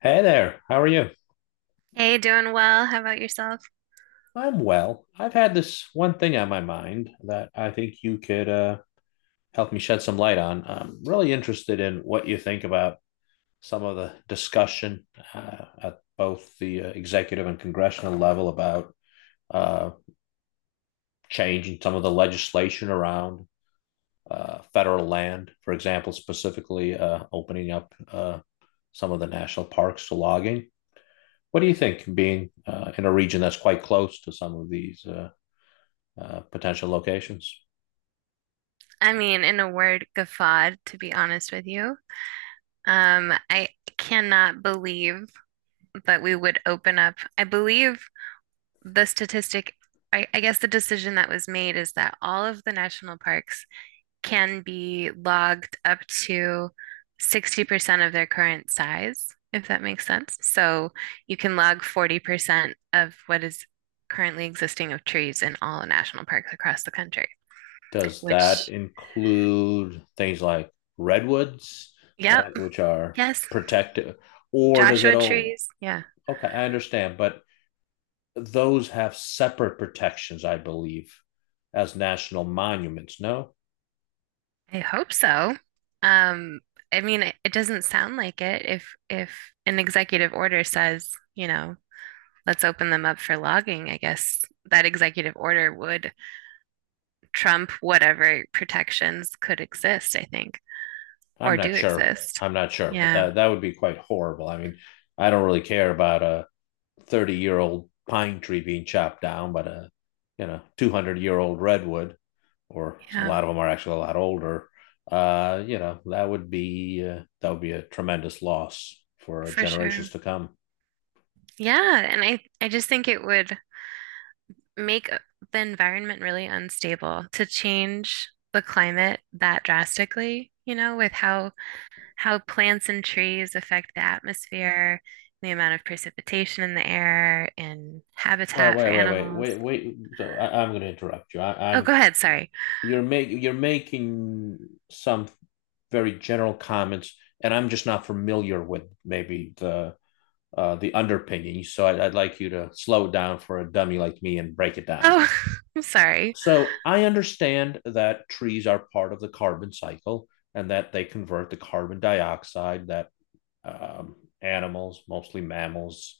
Hey there, how are you? Hey, doing well. How about yourself? I'm well. I've had this one thing on my mind that I think you could help me shed some light on. I'm really interested in what you think about some of the discussion at both the executive and congressional level about uh, changing some of the legislation around federal land, for example, specifically opening up some of the national parks to logging. What do you think, being in a region that's quite close to some of these potential locations? I mean, in a word, guffawed, to be honest with you. I cannot believe that we would open up. I believe the statistic, I guess the decision that was made is that all of the national parks can be logged up to 60% of their current size, if that makes sense. So you can log 40% of what is currently existing of trees in all national parks across the country, Does that which... include things like redwoods, Yep. right, which are Yes. protected, or does it Joshua all? trees. Yeah, Okay, I understand, but those have separate protections, I believe, as national monuments. No, I hope so. Um, I mean, it doesn't sound like it. If an executive order says, you know, let's open them up for logging, I guess that executive order would trump whatever protections could exist, I think, I'm or not do sure. exist. I'm not sure, but Yeah, that would be quite horrible. I mean, I don't really care about a 30-year-old pine tree being chopped down, but a 200-year-old redwood, or a yeah, lot of them are actually a lot older. That would be a tremendous loss for for generations sure. to come. Yeah, and I just think it would make the environment really unstable to change the climate that drastically, you know, with how plants and trees affect the atmosphere, the amount of precipitation in the air, and Wait, habitat for wait, wait, wait, animals. wait, wait. So I'm going to interrupt you. I, Oh, I'm go ahead. Sorry. You're making some very general comments, and I'm just not familiar with maybe the the underpinning. So I'd like you to slow it down for a dummy like me and break it down. Oh, I'm sorry. So I understand that trees are part of the carbon cycle, and that they convert the carbon dioxide that animals, mostly mammals,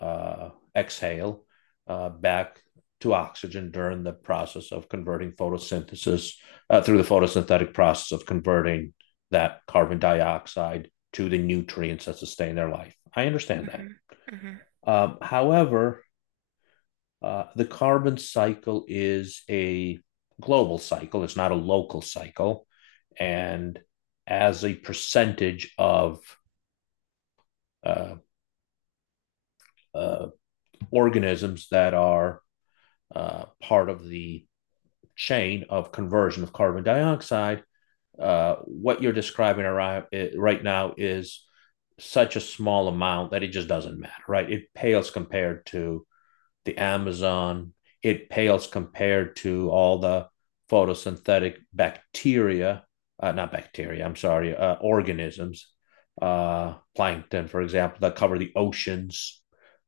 uh, exhale back to oxygen during the process of converting photosynthesis, through the photosynthetic process of converting that carbon dioxide to the nutrients that sustain their life. I understand that. Hmm hmm However, the carbon cycle is a global cycle, it's not a local cycle. And as a percentage of uh, uh, organisms that are part of the chain of conversion of carbon dioxide, what you're describing around, right now, is such a small amount that it just doesn't matter, right? It pales compared to the Amazon, it pales compared to all the photosynthetic bacteria, not bacteria, I'm sorry, organisms, plankton, for example, that cover the oceans,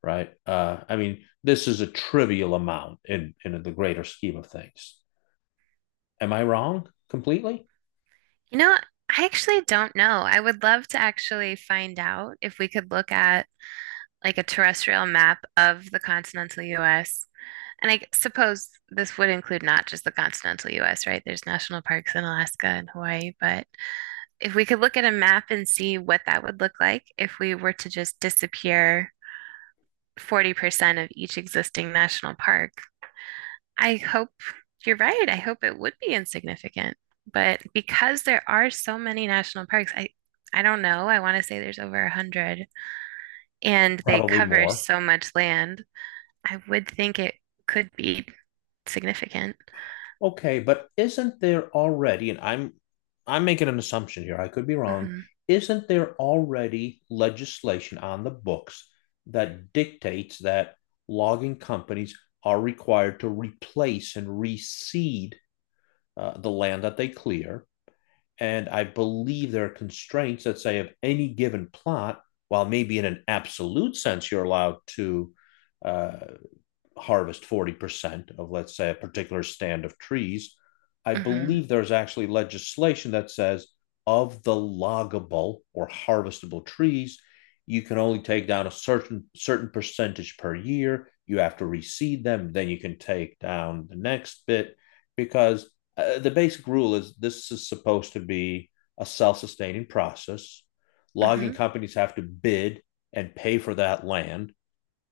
right? I mean, this is a trivial amount in the greater scheme of things. Am I wrong completely? You know, I actually don't know. I would love to actually find out if we could look at like a terrestrial map of the continental US. And I suppose this would include not just the continental US, right? There's national parks in Alaska and Hawaii, but if we could look at a map and see what that would look like if we were to just disappear 40% of each existing national park, I hope you're right. I hope it would be insignificant. But because there are so many national parks, I don't know. I want to say there's over 100 and they Probably cover more. so much land. I would think it could be significant. Okay, but isn't there already, and I'm making an assumption here, I could be wrong, Hmm isn't there already legislation on the books that dictates that logging companies are required to replace and reseed the land that they clear? And I believe there are constraints that say of any given plot, while maybe in an absolute sense you're allowed to uh, harvest 40% of, let's say, a particular stand of trees. I hmm believe there's actually legislation that says of the loggable or harvestable trees, you can only take down a certain percentage per year. You have to reseed them, then you can take down the next bit, because the basic rule is this is supposed to be a self-sustaining process. Logging hmm companies have to bid and pay for that land,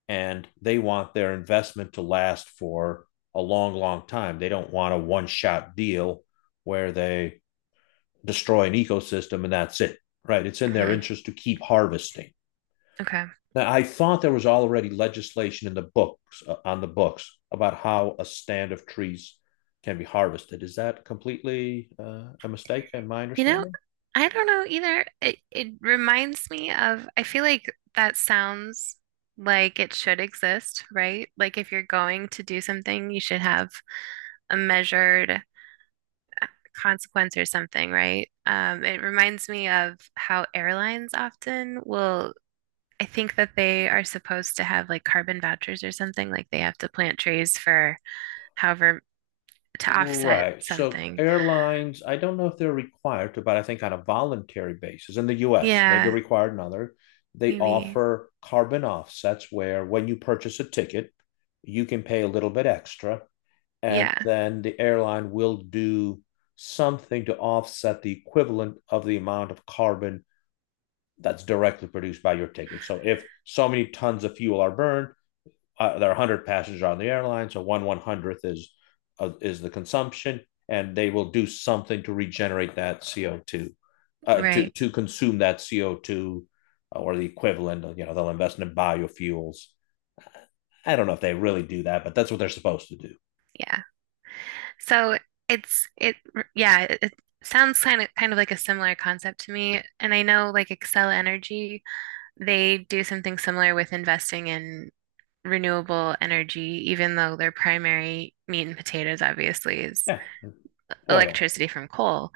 and they want their investment to last for a long, long time. They don't want a one shot deal where they destroy an ecosystem, and that's it, right? It's in their hmm interest to keep harvesting. Okay. Now, I thought there was already legislation in the books on the books about how a stand of trees can be harvested. Is that completely a mistake in my You know, understanding? I don't know either. It reminds me of, I feel like that sounds like it should exist, right? Like if you're going to do something, you should have a measured consequence or something, right? It reminds me of how airlines often will, I think that they are supposed to have like carbon vouchers or something, like they have to plant trees for however, to offset Right. So something. airlines, I don't know if they're required to, but I think on a voluntary basis in the US, maybe Yeah, required in other, they maybe. offer carbon offsets where, when you purchase a ticket, you can pay a little bit extra, and Yeah, then the airline will do something to offset the equivalent of the amount of carbon that's directly produced by your ticket. So if so many tons of fuel are burned, there are 100 passengers on the airline, so one one hundredth is the consumption, and they will do something to regenerate that CO2, uh, to right. to consume that CO2, or the equivalent. You know, they'll invest in biofuels. I don't know if they really do that, but that's what they're supposed to do. Yeah. So it yeah, it sounds kind of like a similar concept to me. And I know like Excel Energy, they do something similar with investing in renewable energy, even though their primary meat and potatoes obviously is Yeah, oil. electricity from coal.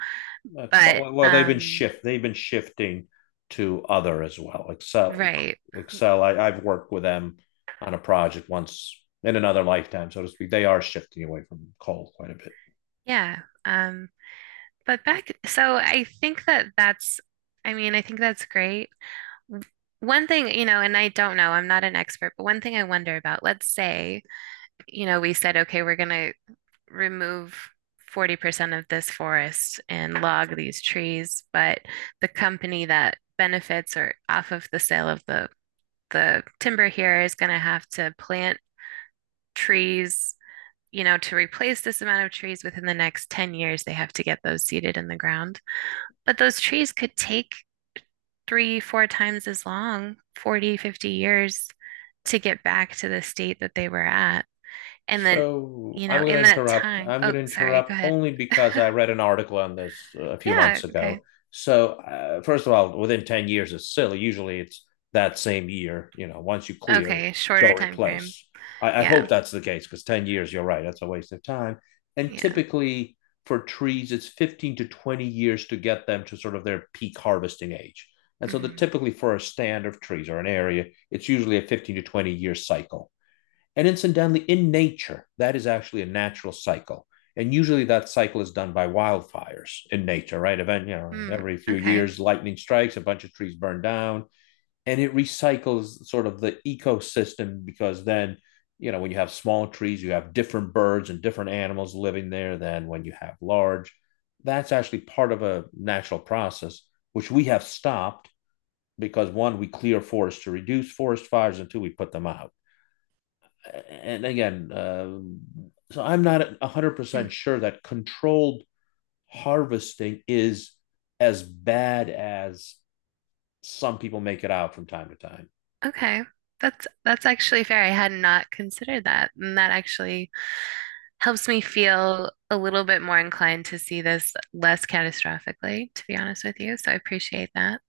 uh, But well, they've been shifting to other as well. Excel, right. Excel. I've worked with them on a project once, in another lifetime, so to speak. They are shifting away from coal quite a bit. Yeah. But back, I think that that's I mean, I think that's great. One thing, you know, and I don't know, I'm not an expert, but one thing I wonder about, let's say, you know, we said, okay, we're going to remove 40% of this forest and log these trees, but the company that benefits or off of the sale of the timber here is going to have to plant trees, you know, to replace this amount of trees within the next 10 years, they have to get those seeded in the ground. But those trees could take three, four times as long, 40, 50 years to get back to the state that they were at. And then, So you I'm know, going to in that interrupt. time, I'm going oh, to sorry, go interrupt ahead. only because I read an article on this a few Yeah, months ago. okay. So first of all, within 10 years is silly. Usually it's that same year. You know, once you clear, Okay, go shorter time frame. replace. I hope Yeah, that's the case, because 10 years, you're right, that's a waste of time. And yeah. typically for trees, it's 15 to 20 years to get them to sort of their peak harvesting age. And so the Hmm. typically for a stand of trees or an area, it's usually a 15 to 20 year cycle. And incidentally, in nature, that is actually a natural cycle. And usually that cycle is done by wildfires in nature, right? Event, you know, Hmm. every few Okay. years, lightning strikes, a bunch of trees burn down, and it recycles sort of the ecosystem, because then, when you have small trees, you have different birds and different animals living there than when you have large. That's actually part of a natural process, which we have stopped because one, we clear forests to reduce forest fires, and two, we put them out, and again, so I'm not Hmm. 100% sure that controlled harvesting is as bad as some people make it out from time to time. Okay. That's actually fair. I had not considered that, and that actually helps me feel a little bit more inclined to see this less catastrophically, to be honest with you. So I appreciate that.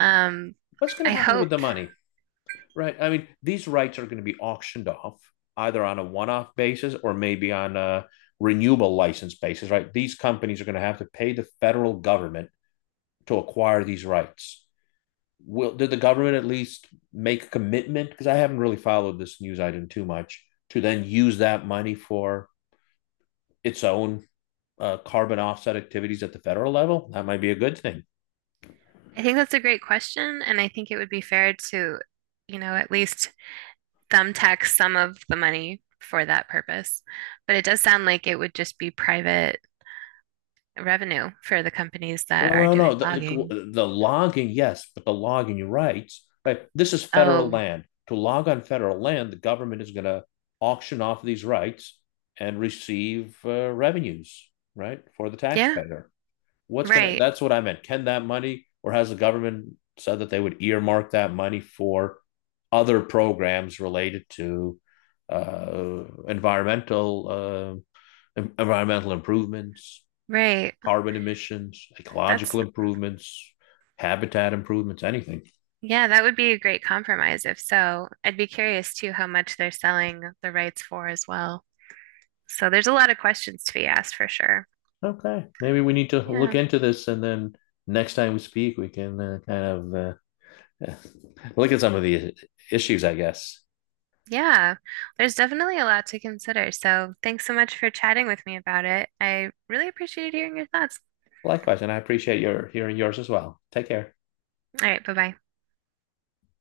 Um, What's going to I happen hope. with the money, right? I mean, these rights are going to be auctioned off either on a one off basis, or maybe on a renewable license basis, right? These companies are going to have to pay the federal government to acquire these rights. Will did the government at least make a commitment? Because I haven't really followed this news item too much, to then use that money for its own carbon offset activities at the federal level. That might be a good thing. I think that's a great question, and I think it would be fair to, you know, at least thumbtack some of the money for that purpose. But it does sound like it would just be private revenue for the companies that Well, are no, no, doing the, logging. the, the logging, yes, but the logging, you're right, right. This is federal Oh, land. To log on federal land, the government is going to auction off these rights and receive revenues, right, for the yeah, taxpayer. What's gonna? right, That's what I meant. Can that money, or has the government said that they would earmark that money for other programs related to uh, environmental uh, environmental improvements, right. carbon emissions, ecological That's, improvements, habitat improvements, anything? yeah, that would be a great compromise if so. I'd be curious too how much they're selling the rights for as well. So there's a lot of questions to be asked for sure. Okay, maybe we need to look Yeah, into this, and then next time we speak, we can kind of. Look at some of the issues, I guess. yeah, there's definitely a lot to consider. So thanks so much for chatting with me about it. I really appreciated hearing your thoughts. Likewise, and I appreciate your hearing yours as well. Take care. All right, bye bye.